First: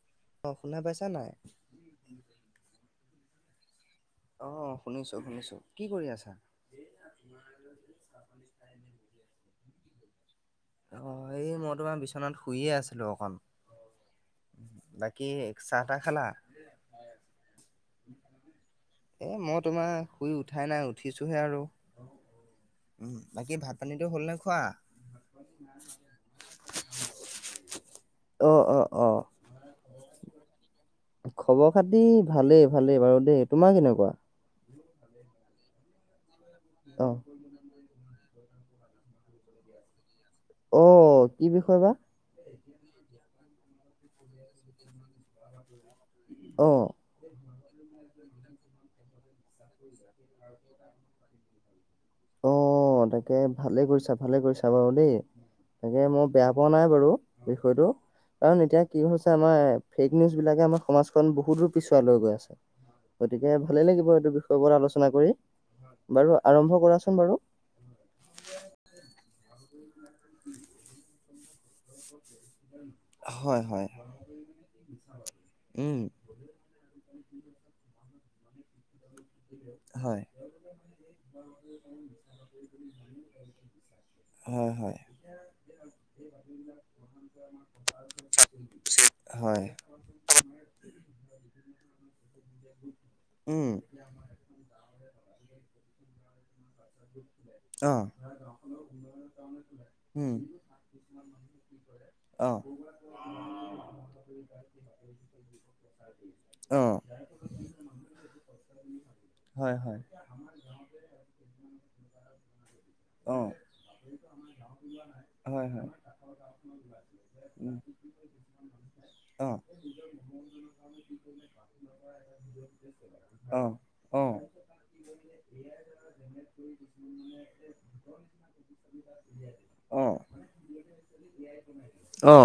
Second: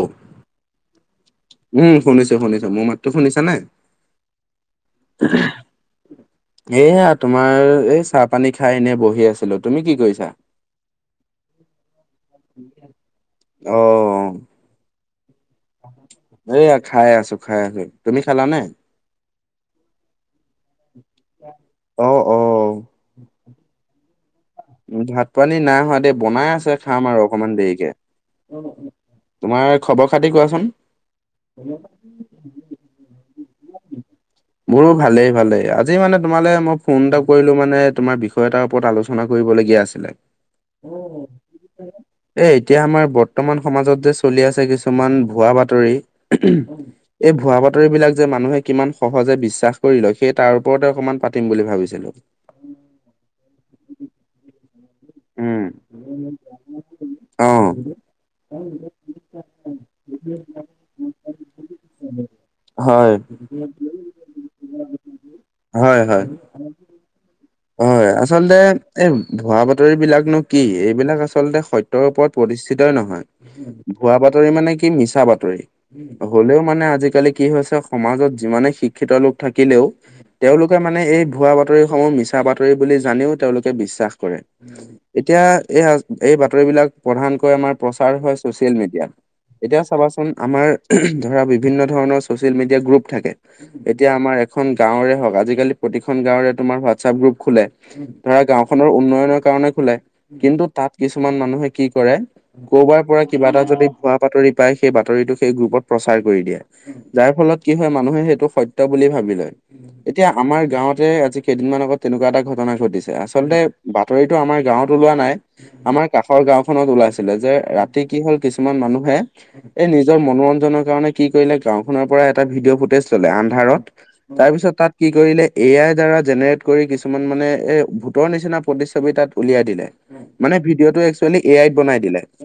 অ [inaudible] অ' শুনা পাইছা নে নাই। উম শুনিছো -শুনিছো মোৰ মাত টো শুনিছা নে। অ' শুনিছো -শুনিছো কি কৰি আছা? এইয়া তোমাৰ এই চাহ পানী খাই এনেই বহি আছিলো তুমি কি কৰিছা? অ 'এই মই তোমাৰ বিচনাত শুইয়ে আছিলো অকণ। অ বাকী চাহ তাহ খালা। এইয়া খাই আছো খাই আছো তুমি খালা নে? এই মই তোমাৰ শুই উঠাই নাই উঠিছোঁহে আৰু। অ' অ' উম, বাকী ভাত পানীতটো হ'ল নে খোৱা? উম ভাত পানী নাই হোৱা দেই, বনাই আছে খাম আৰু অকমান দেৰিকে। অ অ অ তোমাৰ খবৰ খাতি কোৱাচোন? খবৰ খাতি ভালেই ভালেই বাৰু দেই, তোমাৰ কেনেকুৱা? মোৰো ভালেই ভালেই, আজি মানে তোমালে মই ফোন অ এটা কৰিলো মানে তোমাৰ বিষয় এটাৰ ওপৰত আলোচনা কৰিব লগীয়া আছিলে। অ' কি বিষয় বা [unintelligible] এ এতিয়া আমাৰ বৰ্তমান সমাজত যে চলি আছে কিছুমান ভুৱা বাতৰি অ [unintelligible] এই ভুৱা বাতৰি বিলাক যে মানুহে কিমান সহজে বিশ্বাস কৰি লয়, সেই তাৰ ওপৰতে অকমান পাতিম বুলি ভাবিছিলো। অ' তাকে ভালে কৰিছা ভালে কৰিছা বাৰু দেই উম। তাকে মই বেয়া পোৱা নাই বাৰু অঁ বিষয়টো। কাৰণ এতিয়া কি হৈছে আমাৰ ফেক নিউজ বিলাকে আমাৰ সমাজখন বহুত দূৰ পিছুৱাই লৈ গৈ আছে। হয় গতিকে ভালে লাগিব এইটো বিষয়ৰ ওপৰত আলোচনা কৰি, হয় হয়। বাৰু আৰম্ভ কৰা চোন বাৰু। হয়, আচলতে এই ভুৱা বাতৰি বিলাকনো কি? এইবিলাক আচলতে সত্যৰ ওপৰত প্ৰতিষ্ঠিতই নহয়, হয় হয় ভুৱা বাতৰি মানে কি মিছা বাতৰি। উম হ'লেও মানে আজিকালি কি হৈছে, সমাজত যিমানে শিক্ষিত লোক থাকিলেও হয় তেওঁলোকে মানে এই ভুৱা বাতৰিসমূহ মিছ বাতৰি বুলি জানিও তেওঁলোকে বিশ্বাস কৰে। হয় হয় এতিয়া এই হা এই বাতৰিবিলাক প্ৰধানকৈ আমাৰ প্ৰচাৰ হয় ছচিয়েল মিডিয়াত হয়। এতিয়া চাবাচোন আমাৰ [unintelligible] ধৰা বিভিন্ন ধৰণৰ চচিয়েল মিডিয়া গ্ৰুপ থাকে, উম এতিয়া আমাৰ খন গাঁৱৰে হওঁক আজিকালি প্ৰতিখন গাঁওৰে তোমাৰ হোৱাটছপ গ্ৰুপ খোলে। অ ধৰা গাঁওখনৰ উন্নয়নৰ কাৰণে খোলে, উম কিন্তু তাত কিছুমান মানুহে কি কৰে। অ কৰ'বাৰ পৰা কিবা এটা যদি ভুৱা বাতৰি পায়, সেই বাতৰিটো সেই গ্ৰুপত প্ৰচাৰ কৰি দিয়ে। অ যাৰ ফলত কি হয় মানুহে সেইটো সত্য বুলি ভাবি লয়। হয় হয় এতিয়া আমাৰ গাঁৱত তে আজি কেইদিনমান আগত তেনেকুৱা এটা ঘটনা ঘটিছে, অ আচলতে বাতৰিটো আমাৰ গাঁৱত ওলোৱা নাই। হয় হয় আমাৰ কাষৰ গাওখনত ওলাইছিলে, যে উম ৰাতি কি হ'ল কিছুমান মানুহে অ এই নিজৰ মনোৰঞ্জনৰ কাৰণে কি কৰিলে গাওঁ খনৰ পৰা এটা ভিডিঅ' ফুটেজ ল'লে অ আন্ধাৰত। অ তাৰপিছত তাত কি কৰিলে এ আইৰ দ্বাৰা জেনেৰেট কৰি কিছুমান মানে এ ভূতৰ নিচিনা প্ৰতিছবি তাত উলিয়াই দিলে। অ মানে ভিডিঅ' টো এ কচোৱেলি এই আইত বনাই দিলে। অ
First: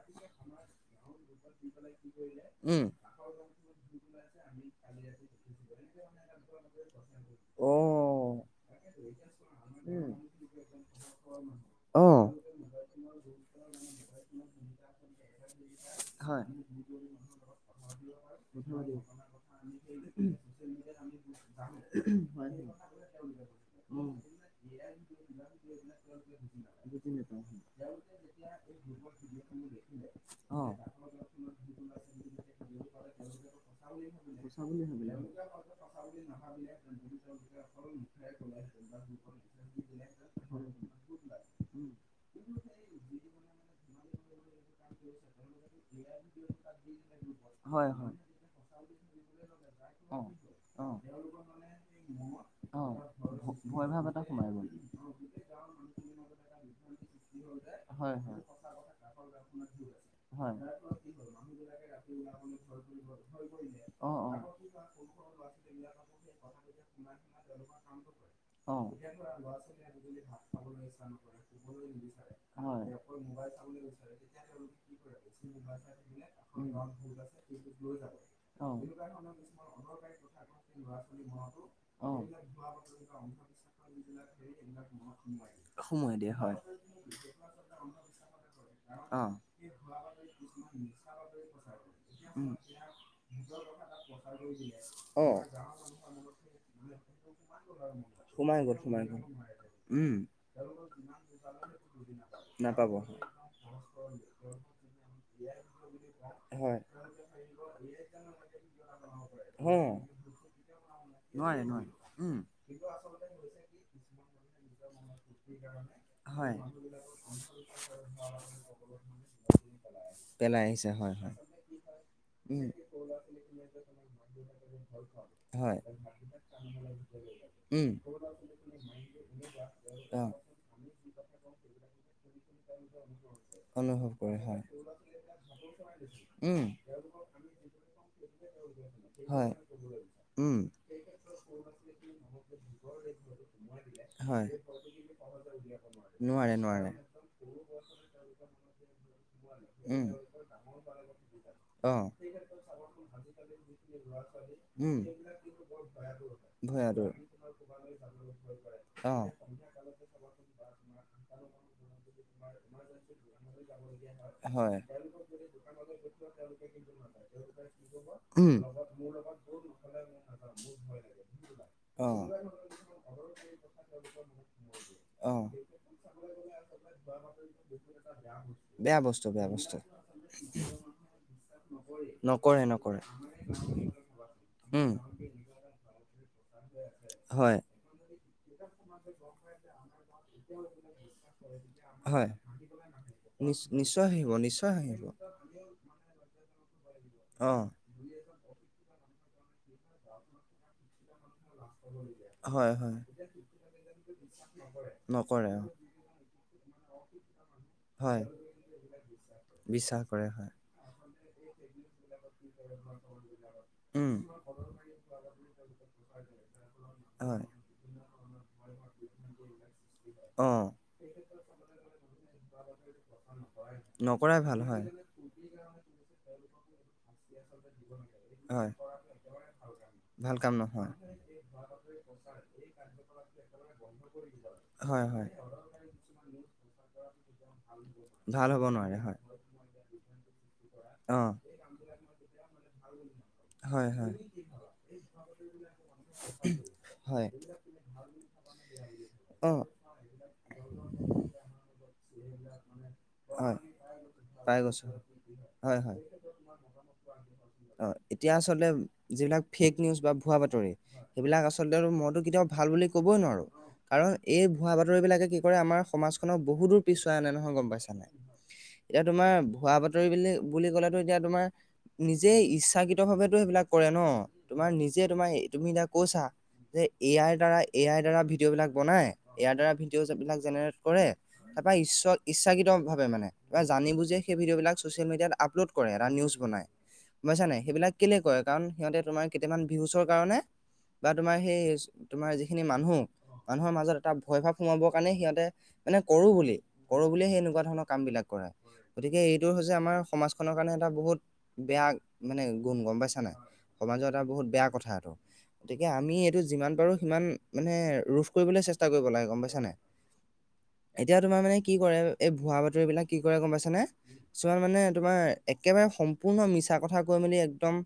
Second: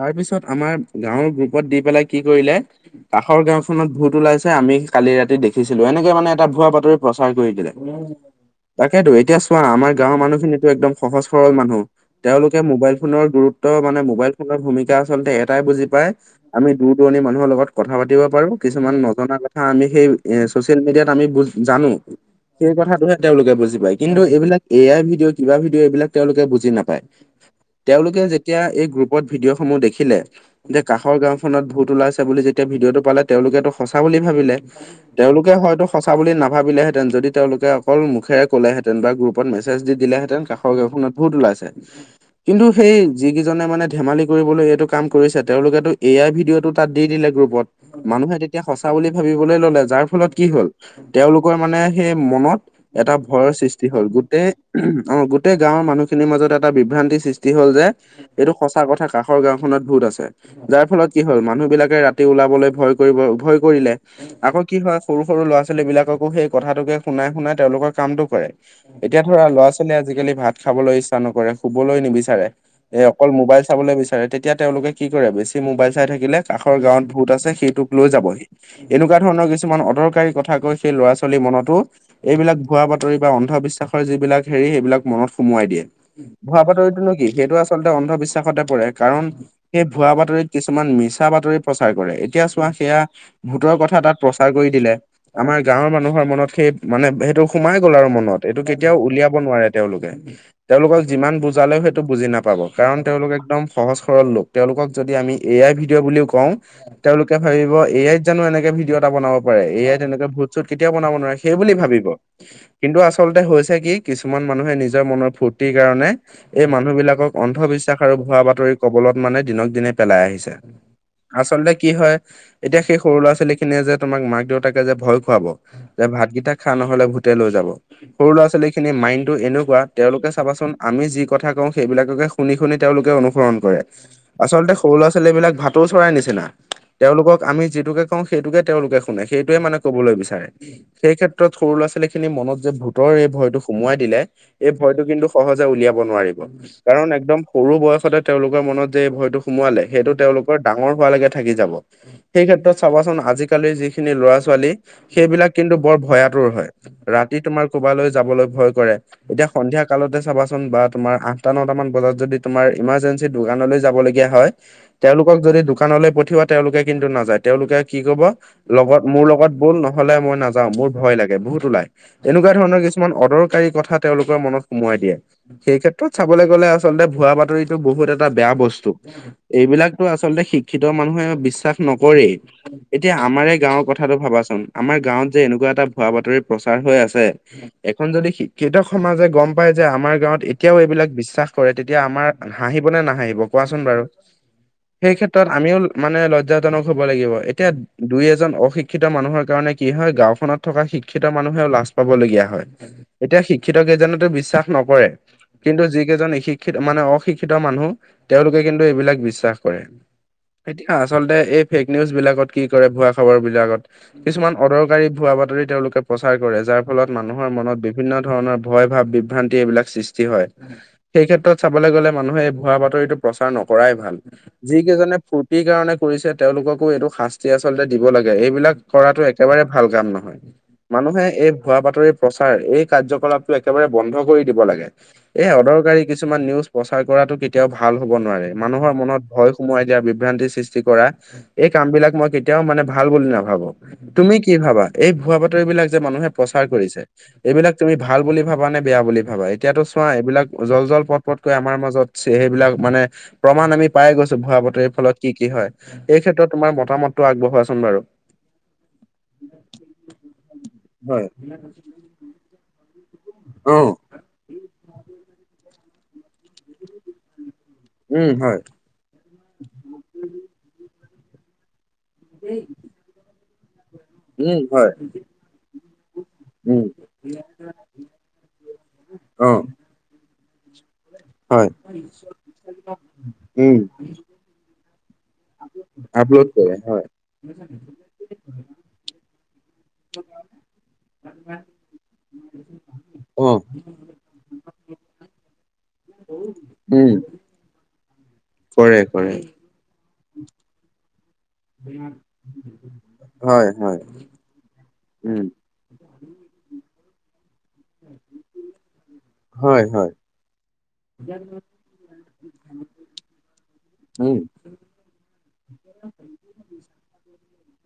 তাৰ পিছত আমাৰ গাঁৱৰ গ্ৰুপত দি পেলাই কি কৰিলে উম কাষৰ গাঁও খনত ভূত ওলাইছে, আমি কালি ৰাতি দেখিছিলো। এনেকে মানে এটা ভুৱা বাতৰি প্ৰচাৰ কৰি অ দিলে। তাকেতো এতিয়া চোৱা আমাৰ উম গাঁৱৰ মানুহ খিনিতো একদম সহজ সৰল মানুহ। অ তেওঁলোকে মোবাইল ফোনৰ গুৰুত্ব মানে, মোবাইল ফোনৰ ভূমিকা আচলতে এটাই বুজি পায় হয় আমি দূৰ দূৰণি মানুহৰ লগত কথা পাতিব পাৰো, হয় কিছুমান নজনা কথা আমি সেই এ চচিয়েল মিডিয়াত আমি বুজ জানো। [unintelligible] হয়। [unintelligible] সেই কথাটোহে তেওঁলোকে বুজি পায়, কিন্তু এইবিলাক এ আই ভিডিঅ' কিবা ভিডিঅ' এইবিলাক তেওঁলোকে বুজি নাপায়। তেওঁলোকে যেতিয়া এই গ্ৰুপত ভিডিঅ' সমূহ দেখিলে অ যে কাষৰ গাওঁত ভূত ওলাইছে বুলি যেতিয়া ভিডিঅ'টো পালে, তেওঁলোকেটো সঁচা বুলি ভাবিলে। সঁচা বুলি ভাবিলে তেওঁলোকে হয়তো সঁচা বুলি নাভাবিলে হেঁতেন যদি তেওঁলোকে অকল মুখেৰে ক'লে হেঁতেন বা গ্ৰুপত মেছেজ দি দিলে হেঁতেন কাষৰ গাঁৱ খনত ভূত ওলাইছে কিন্তু সেই যিকেইজনে মানে ধেমালি কৰিবলৈ এইটো কাম কৰিছে, তেওঁলোকেটো এ আই ভিডিঅ'টো তাত দি দিলে গ্ৰুপত। হয় হয় মানুহে তেতিয়া সঁচা বুলি ভাবিবলে ল'লে যাৰ অ ফলত কি হ'ল অ তেওঁলোকৰ মানে সেই মনত অ এটা ভয়ৰ সৃষ্টি ভয় ভাৱ হ'ল এটা সোমাই গোটেই গ'ল [unintelligible] অঁ গোটেই গাঁওৰ মানুহখিনিৰ মাজত এটা বিভ্ৰান্তি সৃষ্টি হ'ল যে হয় হয় এইটো সঁচা কথা কাষৰ গাঁওখনত ভূত আছে। হয় যাৰ ফলত কি হ'ল মানুহবিলাকে ৰাতি ওলাবলৈ ভয় কৰিব ভয় কৰিলে। অ আকৌ কি হয় সৰু-সৰু ল'ৰা-ছোৱালী বিলাককো সেই কথাটোকে শুনাই-শুনাই তেওঁলোকৰ কামটো কৰে। অ অ এতিয়া ধৰা ল'ৰা-ছোৱালীয়ে আজিকালি ভাত খাবলৈ ইচ্ছা নকৰে, শুবলৈ নিবিচাৰে। হয় এ অকল মোবাইল চাবলৈ বিচাৰে তেতিয়া তেওঁলোকে কি কৰে বেছি মোবাইল চাই থাকিলে উম কাষৰ গাঁৱত ভূত আছে সেইটো লৈ যাবহি। অ এনেকুৱা ধৰণৰ কিছুমান অদৰকাৰী কথা কৈ সেই ল'ৰা-ছোৱালীৰ মনতো অ এইবিলাক ভুৱা বাতৰি বা অন্ধবিশ্বাসৰ যিবিলাক হেৰি সেইবিলাক মনত সোমোৱাই দিয়ে। সোমোৱাই হয় ভূৱা বাতৰিতো নো কি সেইটো আচলতে অন্ধবিশ্বাসতে পৰে অ কাৰণ সেই ভুৱা বাতৰিত কিছুমান মিছা বাতৰি প্ৰচাৰ কৰে। এতিয়া উম চোৱা সেয়া ভূতৰ কথা তাত প্ৰচাৰ কৰি দিলে। অ আমাৰ গাঁৱৰ মানুহৰ মনত সেই মানে সেইটো সোমাই গ'ল আৰু মন নত সোমাই এইটো গ'ল কেতিয়াও সোমাই গ'ল উলিয়াব নোৱাৰে তেওঁলোকে। উম তেওঁলোকক যিমান বুজালেও সেইটো বুজি নাপাব কাৰণ তেওঁলোক একদম সহজ সৰল লোক। তেওঁলোকক যদি আমি এআই ভিডিঅ' বুলিও কওঁ হয় তেওঁলোকে ভাবিব এ এআইত জানো এনেকে ভিডিঅ' ত বনাব পাৰে অ এআইত তেনেকুৱে ভূত-চূত কেতিয়াও বনাব নোৱাৰে সেইবুলি ভাবিব। কিন্তু আচলতে হৈছে কি কিছুমান মানুহে নিজৰ মনৰ ফূৰ্তিৰ কাৰণে হয় এই মানুহ বিলাকক অন্ধবিশ্বাস আৰু ভুৱা বাতৰি কবলত মানে দিনক দিনে পেলাই আহিছ ছে। আহিছে হয় হয় আচলতে কি হয় উম এতিয়া সেই সৰু ল'ৰা-ছোৱালীখিনিয়ে যে তোমাক মাক-দেউতাকে যে ভয় খুৱাব হয় যে ভাতকেইটা খা নহ'লে ভুতে লৈ যাব। উম সৰু ল'ৰা-ছোৱালীখিনিৰ মাইণ্ডটো এনেকুৱা অ তেওঁলোকে চা চাবা চোন আমি যি কথা কওঁ সেইবিলাককে শুনি-শুনি তেওঁলোকে অনুসৰণ কৰে। অনুভৱ কৰে হয় আচলতে সৰু ল'ৰা-ছোৱালীবিলাক ভাতৌ চৰাই নিচিনা। উম তেওঁলোকক আমি যিটোকে কওঁ সেইটোকে তেওঁলোকে শুনে, হয় সেইটোৱে মানে কবলৈ বিচাৰে। উম সেই ক্ষেত্ৰত সৰু ল'ৰা-ছোৱালী খিনি মনত যে ভূতৰ এই ভয়টো সোমোৱাই দিলে। হয় এই ভয়টো কিন্তু সহজে উলিয়াব নোৱাৰিব নোৱাৰে নোৱাৰে কাৰণ একদম সৰু বয়সতে তেওঁলোকৰ মনত যে এই ভয়টো সোমোৱালে। উম সেইটো তেওঁলোকৰ ডাঙৰ হোৱালৈকে থাকি যাব। অ সেই ক্ষেত্ৰত চাবা চোন আজিকালিৰ যিখিনি ল'ৰা-ছোৱালী উম সেইবিলাক এইটো বৰ ভয়াতুৰ হয় ভয়াতুৰ ৰাতি তোমাৰ কৰবালৈ যাবলৈ ভয় কৰে। অ এতিয়া সন্ধিয়া কালতে চাবা চোন বা তোমাৰ আঠটা, নটামান বজাত যদি তোমাৰ ইমাৰৰ্জেঞ্চি দোকানলৈ যাব ল গীয়া হয় তেওঁলোকক যদি দোকানলৈ পঠিওৱা তেওঁলোকে কিন্তু নাযায় তেওঁলোকে কি কৰিব উম লগত মোৰ লগত ব'ল নহ'লে মই নাযাওঁ, মোৰ ভয় লাগে, ভূত ওলাই অ এনেকুৱা ধৰণৰ এনেকুৱা ধৰণৰ কিছুমান অদৰকাৰী কথা তেওঁলোকৰ মনত সোমোৱই দিয়ে। অ সেই ক্ষেত্ৰত চাবলৈ গ'লে আচলতে ভুৱা বাতৰিতো বহুত এ এটা বেয়া বস্তু। এইবিলাকতো আচলতে শিক্ষিত মানুহে বিশ্বাস নকৰেই। নকৰে নকৰে এতিয়া আমাৰে গাঁৱৰ কথাটো ভাবা চোন উম, আমাৰ গাঁৱত যে এনেকুৱা এটা ভুৱা বাতৰি প্ৰচাৰ হৈ আছে। হয়, এখন যদি শি ক্ষিত সমাজে গম পায় যে আমাৰ গাঁৱত এতিয়াও এইবিলাক বিশ্বাস কৰে তেতিয়া আমাৰ হয়। হাঁহিব নে নাহাঁহিব নিচ কোৱা চ নিশ্চয় হাঁহিব, নিশ্চয় হাঁহিব। ক্ষেত্ৰত আমিও মানে লজ্জাজনক হ'ব লাগিব। অ', এতিয়া দুই এজন অশিক্ষিত মানুহৰ কাৰণে কি হ গাঁওখনত থকা শিক্ষিত মানুহেও লাজ পাবলগীয়া হয়। এতিয়া শিক্ষিত কেইজনেতো বিশ্বাস নকৰে কিন্তু যিকেইজন এসিক শিক্ষিত মানে অশিক্ষিত মানুহ হয়, তেওঁলোকে কিন্তু এইবিলাক বিশ্বাস কৰে। এতিয়া আচলতে এই ফেক নিউজ বিলাকত কি কৰে ভুৱা খবৰ বিলাকত উম, কিছুমান অদৰকাৰী ভুৱা বাতৰি তেওঁলোকে প্ৰচাৰ কৰে যাৰ ফলত হয়, মানুহৰ মনত বিভিন্ন ধৰণৰ ভয় ভাৱ বিভ্ৰান্তি এইবিলাক সৃষ্টি হয়। অঁ! সেই ক্ষেত্ৰত চাবলৈ গলে মানুহে এই ভুৱা বাতৰিতটো প্ৰচাৰ নকৰাই ভাল যিকেইজনে ফু কি কাৰণে কৰিছে তেওঁলোককো এইটো শাস্তি আচলতে দিব লাগে হয়, এইবিলাক কৰাটো একেবাৰে ভাল কাম নহয়। মানুহে এই ভুৱা বাতৰি প্ৰচাৰ এই কাৰ্যকলাপটো একেবাৰে বন্ধ কৰি দিব লাগে। হয়, হয়, এই অদৰকাৰী কিছুমান নিউজ প্ৰচাৰ কৰাতটো কেতিয়াও ভাল হব নোৱাৰে ভাল হ'ব মানুহৰ নোৱাৰে হয়, মনত ভয় সোমোৱাই দিয়া বিভ্ৰান্তি সৃষ্টি কৰা অ', এই কাম বিলাক মই কেতিয়াও মানে ভাল বুলি নাভাবো, হয়, হয়, তুমি কি ভাবা, এই ভুৱা বাতৰি বিলাক যে মানুহে প্ৰচাৰ কৰিছে। হয়, এইবিলাক তুমি ভাল বুলি ভাবা নে বেয়া বুলি ভাবা অ', এতিয়াতো চোৱা এইবিলাক জল জল পট পটকৈ আমাৰ মাজত চে সেইবিলাক মানে হয়, প্ৰমাণ আমি পাই গৈছো ভুৱা বাতৰি ফলত কি কি হয়, সেই ক্ষেত্ৰত তোমাৰ মতামতটো আগবঢ়োৱা চুন অ', বাৰু। এতিয়া আচলতে যিবিলাক ফেক নিউজ বা ভুৱা বাতৰি হয় সেইবিলাক আচলতে মইতো কেতিয়াও ভাল বুলি ক'বই নোৱাৰোঁ। অ। আৰু এই ভুৱা বাতৰি বিলাকে কি কৰে আমাৰ সমাজখনক বহুত দূৰ পিছুৱাই আনে নহয় গম পাইছা নাই। উম হয় এতিয়া তোমাৰ ভুৱা বাতৰি বুলিলে বুলি কলেতো এতিয়া তোমাৰ নিজেই ইচ্ছাকি শুদ্ধ ভাৱেটো সেইবিলাক কৰে ন, উম তোমাক হয় নিজে তোমাৰ তুমি এতিয়া কৈছা যে উম এ আইৰ দ্বাৰা এ আই দ্বাৰা ভিডিঅ বিলাক বনাই। অ ইয়াৰ দ্বাৰা ভিডিঅ যোন বিলাক জেনেৰেট কৰে। হয় তাৰপৰা ইচ্ছ ইচ্ছাকৃত ভাৱে মানে বা উম জানি বুজি সেই ভিডিঅ বিলাক ছচিয়েল মিডিয়াত আপলোড কৰে এটা নিউজ আপলোড বনাই। কৰে হয় গম পাইছান নাই, সেইবিলাক কেলে কৰে কাৰণ সিহঁতে তোমাৰ কেইটামান ভিউচৰ কাৰণে বা তোমাৰ সেই তোমাৰ যিখিনি মানুহ। অ মানুহৰ মাজত এটা ভয় ভাৱ সোমাবৰ কাৰণে সিহঁতে মানে কৰোঁ বুলি, কৰোঁ উম বুলিয়ে সেই এনেকুৱা ধৰণৰ কাম বিলাক কৰে। কৰে। এই কৰে এইটো হৈছে আমাৰ সমাজখনৰ কাৰণে এটা বহুত বেয়া মানে গুণ গম পাইছা নাই। হয় হয় সমাজৰ এটা বহুত বেয়া কথা এইটো। উম গতিকে আমি এইটো যিমান পাৰো সিমান মানে ৰোধ কৰিবলৈ চেষ্টা কৰিব লাগে। গম পাইছা নাই? হয় হয় এতিয়া তোমাৰ মানে কি কৰে এই ভুৱা বাতৰি বিলাক কি কৰে গম পাইছা নে? উম কিছুমান মানে তোমাৰ একেবাৰে সম্পূৰ্ণ মিছা কথা কৈ মেলি একদম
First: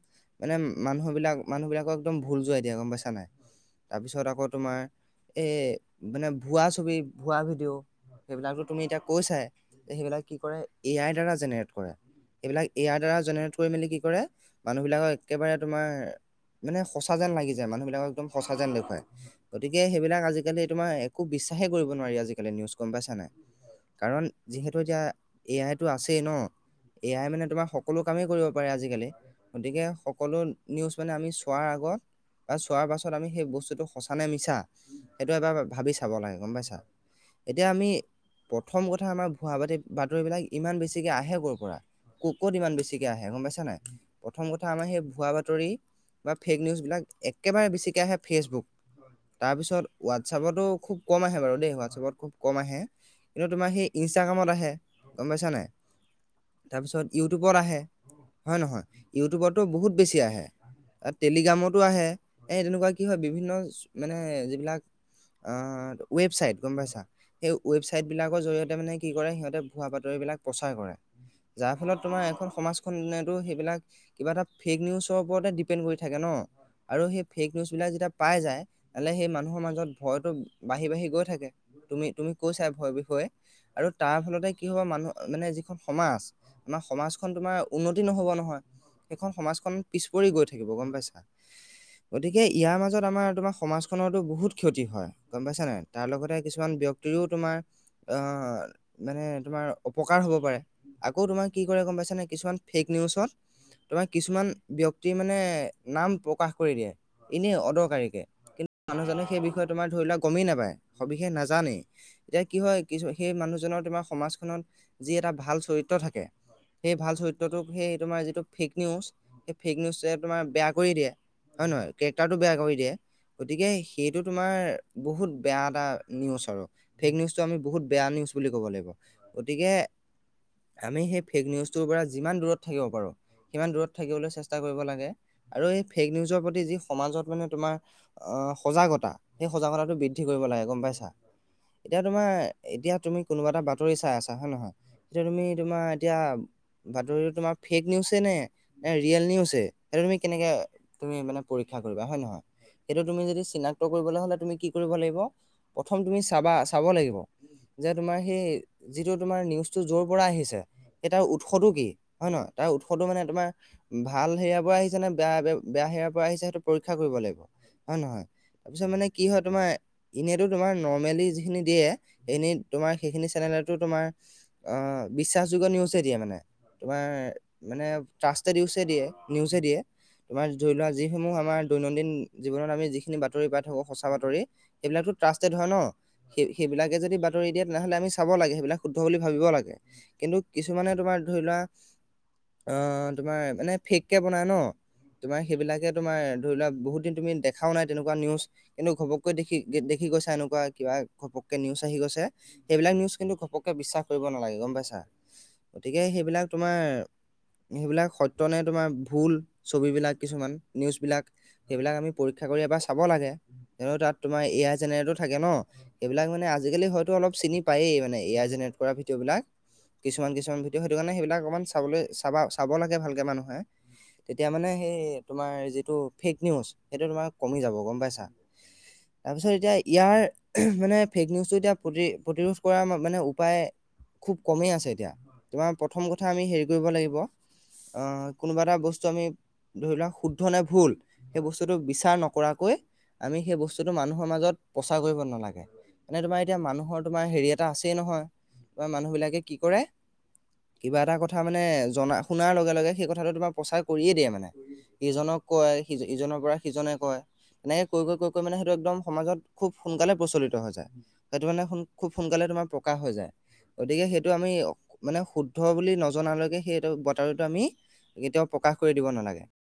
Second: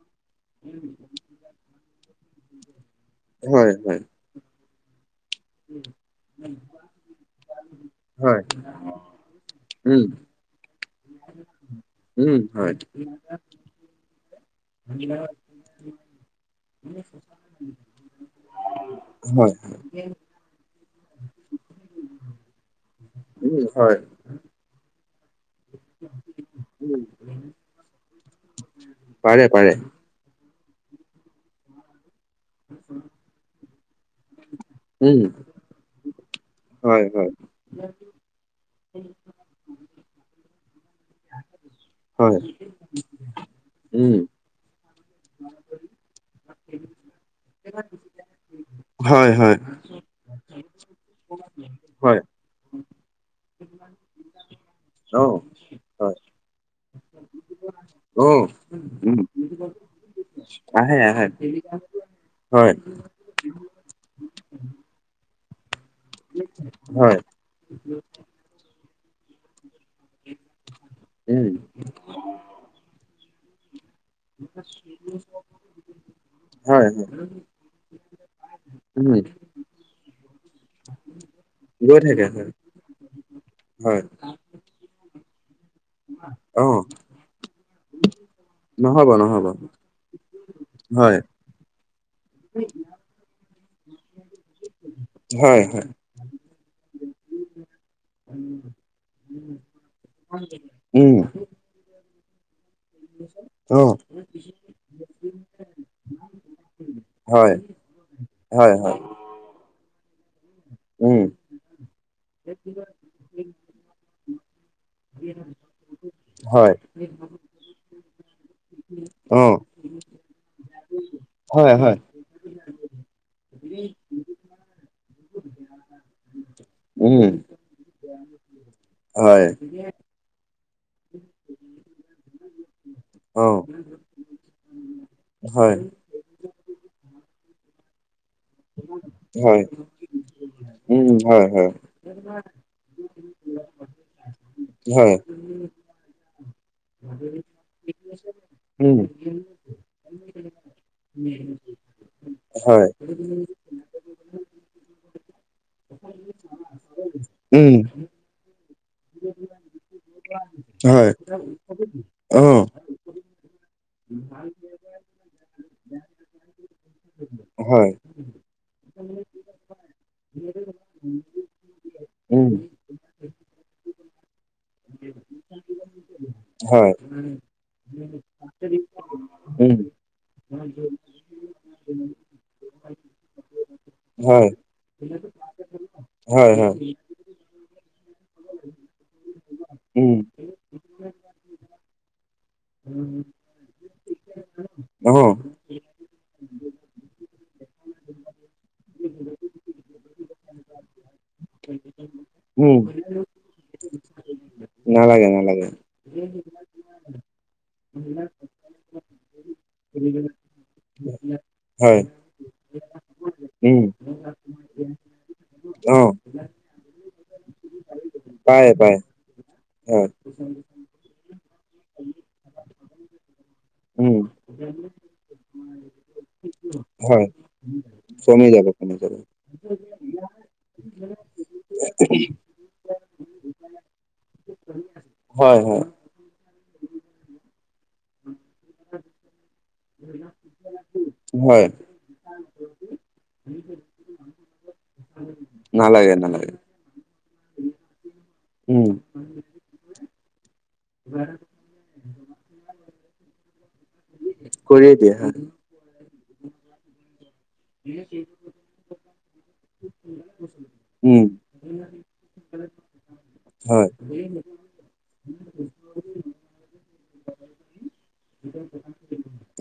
মানে মানুহবিলাক মানুহ বিলাকৰ একদম ভুল যোৱাই দিয়া গম পাইছা নাই। হয় হয় তাৰপিছত আকৌ তোমাৰ এ মানে ভুৱা ছবি ভুৱা ভিডিঅ হয় সেইবিলাকো তুমি এতিয়া কৈ চাই। উম সেইবিলাক কি কৰে এ আইৰ দ্বাৰা জেনেৰেট কৰে। উম এইবিলাক হয় এ আইৰ দ্বাৰা জেনেৰেট কৰি মেলি কি কৰে মানুহ বিলাকক একেবাৰে তোমাৰ মানে সঁচা যেন লাগি যায়। মানুহবিলাকক একদম সঁচা যেন দেখুৱায়। হয় গতিকে সেইবিলাক আজিকালি তোমাৰ একো বিশ্বাসে কৰিব নোৱাৰি। আজিকালি নিউজ গম পাইছ নাই। উম হয়। কাৰণ যিহেতু এতিয়া এ আইটো আছেই ন এ আই মানে তোমাৰ স চব কামেই কৰিব পাৰে আজিকালি। পাৰে পাৰে গতিকে সকলো নিউজ মানে আমি চোৱাৰ আগত বা চোৱাৰ পাছত আমি সেই বস্তুটো সঁচানে মিছা উম সেইটো এবাৰ ভা ভাবি চাব লাগে গম পাইছা। হয় হয় এতিয়া আমি প্ৰথম কথা আমাৰ ভুৱা বতি বাতৰিবিলাক ইমান বেছিকে আহে ক'ৰ পৰা। ক হয় ক'ত ইমান বেছিকে আহে গম পাইছা নাই। উম প্ৰথম কথা আমাৰ সেই ভোৱা বাতৰি বা ফেক নিউজবিলাক একেবাৰে বেছিকৈ আহে ফেচবুক। হয় হয় তাৰপিছত হোৱাটছআপতো খুব কম আহে বাৰু দেই হয় হোৱাটছআপত খুব কম আহে। কিন্তু তোমাৰ সেই ইনষ্টাগ্ৰামত আহে, গ'ম অ', পাইছা নাই? হয়, তাৰপিছত ইউটিউবত আহে। অ', হয় নে নহয়, উম, ইউটিবটো বহুত বেছি আহে। আহে আৰু আহে, টেলিগ্ৰামতো আহে, এ হয়, তেনেকুৱা কি হয় বিভিন্ন, মানে যিবিলাক, আহ ৱেবছাইট গম পাইছা! হয়, সেই ৱেবছাইটবিলাকৰ জৰিয়তে মানে কি কৰে, সিহঁতে ভুৱা বাতৰিবিলাক প্ৰচাৰ কৰে। উম। যাৰ ফলত তোমাৰ এখন সমাজখনেটো, সেইবিলাক কিবা এটা, ফেক নিউজৰ ওপৰতে ডিপেণ্ড কৰি থাকে ন'! হয়, আৰু হয়, সেই ফেক নিউজবিলাক যেতিয়া পাই যায়। মানে উম, সেই মানুহৰ মাজত ভয়টো, বাঢ়ি বাঢ়ি গৈ থাকে। গৈ তুমি থাকে তুমি হয়, কৈ চাই ভয়ৰ বিষয়ে। আৰু হয়, তাৰ ফলতে কি হ'ব মানুহ মানে যিখন সমাজ। আমাৰ অ', সমাজখন তোমাৰ উন্নতি নহ'ব নহ'ব নহয়। সেইখন নহ'ব, সমাজখন পিছ পৰি গৈ থাকিব গ'ম হয়, পাইছা? গতিকে ইয়াৰ মাজত আমাৰ তোমাৰ সমাজখনৰটো বহুত ক্ষতি হয়, গ'ম পাইছ হয়, নাই? হয়, তাৰ লগতে কিছুমান ব্যক্তিৰো তোমাৰ অ', মানে তোমাৰ অপকাৰ হ'ব পাৰে। উম, আকৌ তোমাৰ কি কৰে গ'ম পাইছা নে কিছুমান ফেক নিউজত। অ', তোমাৰ কিছুমান ব্যক্তি মানে নাম প্ৰকাশ কৰি দিয়ে। হয়, এনেই অদৰকাৰীকে, কিন্তু হয়, হয়, মানুহ জানো সেই বিষয়ে তোমাৰ ধৰি লোৱা গ'মেই নাপায়, উম, সবিশেষ নাজানেই। এতিয়া কি হয়, কিছু সেই মানুহজনৰ তোমাৰ সমাজখনত যি এটা ভাল চৰিত্ৰ থাকে। হয়, সেই ভাল চৰিত্ৰটোক সেই তোমাৰ যিটো ফেক নিউজ, সেই অ', ফেক নিউজটোৱে তোমাৰ বেয়া কৰি দিয়ে। হয়, নহয়? কে ৰেকতাৰটো বেয়া কৰি দিয়ে। গতিকে সেইটো তোমাৰ বহুত বেয়া এটা নিউজ আৰু। ফেক উম, নিউজটো আমি বহুত বেয়া নিউজ বুলি ক'ব লাগিব। হয়। গতিকে আমি সেই ফেক নিউজটোৰ পৰা যিমান দূৰত থাকিব পাৰোঁ অ', সিমান দূৰত থাকিবলৈ চেষ্টা কৰিব লাগে। আৰু হয়, এই ফেক নিউজৰ প্ৰতি যি সমাজত মানে তোমাৰ আহ সজাগতা, সেই হয়, সজাগতাটো বৃদ্ধি কৰিব লাগে গ'ম উম, পাইছা। হয়, হয়, এতিয়া তোমাৰ এতিয়া তুমি কোনোবা এটা বাতৰি চাই আছা হয় নে নহয়, হয়, এতিয়া তুমি তোমাৰ এতিয়া বাতৰি তোমাৰ ফেক নিউজ নে উম, ৰিয়েল নিছে, সেইটো তুমি কেনেকে তুমি মানে পৰীক্ষা কৰিবা হয় নে নহয়, হয়, সেইটোত য, চিনাক কৰিবলৈ হ'লে তুমি কি কৰিব লাগিব। প্ৰথম তুমি চাবা, চাব লাগিব। উম। মাৰ যিটো তমাৰ নিজ পৰা আহিছে, হয়, সেই তাৰ উৎসতটো কি হয় নহয়, অ', তাৰ উ ৎসটো মানে তোমাৰ ভাল হেৰিয়াৰ পৰা আহিছে নে বেয়া বেয়া হেৰিয়াৰ পৰা আহিছে সেইটো পৰীক্ষা কৰিব লাগিব। হয়। নহয়, তাৰপিছত মানে কি হয় তোমাৰ? এনেইতো তোমাৰ নৰ্মেলি যিখিনি দিয়ে, উম, সখিন তোমাৰ সেইখিন চেনেলতো তোমাৰ অ' বিশ্বাসযোগ্য নিউজে দিয়ে মানে,। হয়, তোমাৰ মানে ট্ৰাস্তেদ ইউজ হে দিয়ে, নিউজে উম, দিয়ে। তোমাৰ ধৰি লোৱা যিসমূহ আমাৰ দৈনন্দিন জীৱনত আমি যিখিনি বাতৰি পাই থাকো সঁচা বাতৰি। হয়, এইবিলাকতো ট্ৰাষ্টেড হয় ন'? সেই, হয়, হয়। সেইবিলাকে যদি বাতৰি দিয়ে, তেনেহ'লে আমি চাব লাগে সেইবিলাক শুদ্ধ বুলি ভাবিব লাগে। উম। কিন্তু কিছুমানে তোমাৰ ধৰি লোৱা অ', তোমাৰ মানে ফেককে বনাই ন'! অ', তোমাৰ সেইবিলাকে তোমাৰ ধৰি লোৱা বহুত দিন তুমি দেখাও নাই তেনেকুৱা নিউজ। কিন্তু ঘপককৈ দেখি, দেখি গৈছে এনেকুৱা কিবা ঘপককৈ নিউজ আহি গৈছে। উম, সেইবিলাক নিউজ কিন্তু ঘপকে বিশ্বাস কৰিব নালাগে গ'ম পাইছা। নালাগে নালাগে। গতিকে সেইবিলাক তোমাৰ। সেইবিলাক সত্য নে তোমাৰ ভুল ছবিবিলাক কিছুমান নিউজবিলাক হয়, সেইবিলাক আমি। পৰীক্ষা কৰি এবাৰ চাব লাগে। উম, কিয় তাত তোমাৰ এ, আই জেনেৰেটৰ থাকে ন, অ', সেইবিলাক আজিকালি হয়তো অলপ চিনি পায়েই মানে। এ আই পায় জেনেৰেট পায় কৰা ভিডঅ' বিলাক। হয়, কিছুমান, কিছুমান ভিডিঅ' সেইটো কাৰণে সেইবিলাক অকমান চাবলৈ চাবা, চাব লাগে ভালকে মানুহে। উম, তেতিয়া মানে সেই তোমাৰ যিটো ফেক নিউজ সেইটো হয়, তোমাৰ কমি যাব গম পাইছা। কমি যাব কমি যাব তাৰপিছত এতিয়া ইয়াৰ মানে ফেক নিউজটো এতিয়া প্ৰতি প্ৰতিৰোধ কৰা মানে উপায়। খুব কমেই আছে, এতিয়া হয় তোমাৰ হয় প্ৰথম ক। থা আমি হেৰি কৰিব লাগিব অহ কোনোবা এটা বস্তু আমি ধৰি লোৱা শুদ্ধ নে ভুল। সেই হয়, বস্তুটো বিচাৰ নকৰাকৈ আমি সেই বস্তুটো মানুহৰ মাজত প্ৰচাৰ কৰিব নালা। গে নালাগে মানে তোমাৰ নালাগে এতিয়া মানুহৰ তোমাৰ হেৰি এটা আছেই নহয় উম, তোমাৰ মানুহ বিলাকে কি কৰে। কিবা এটা কথা মানে জনা শুনাৰ লগে, লগে সেই কথাটো তোমাক প্ৰচাৰ কৰিয়ে দিয়ে মানে। কৰিয়ে বুজিচ। দিয়ে হয়, ইজনক কয় সিজনৰ পৰা সিজনে কয়। এনেকে কৈ, কৈ, কৈ, কৈ মানে সেইটো একদম সমাজত খুব সোনকালে প্ৰচলিত হৈ যায়। উম, সেইটো কাৰণে সো, খুব সোনকালে তোমাৰ প্ৰকাশ হৈ যায়। হয়। গতিকে সেইটো আমি মানে শুদ্ধ বুলি নজনালৈকে সেইটো বাতৰিটো আমি। কেতিয়াওঁ প্ৰকাশ কৰি দিব নালাগে।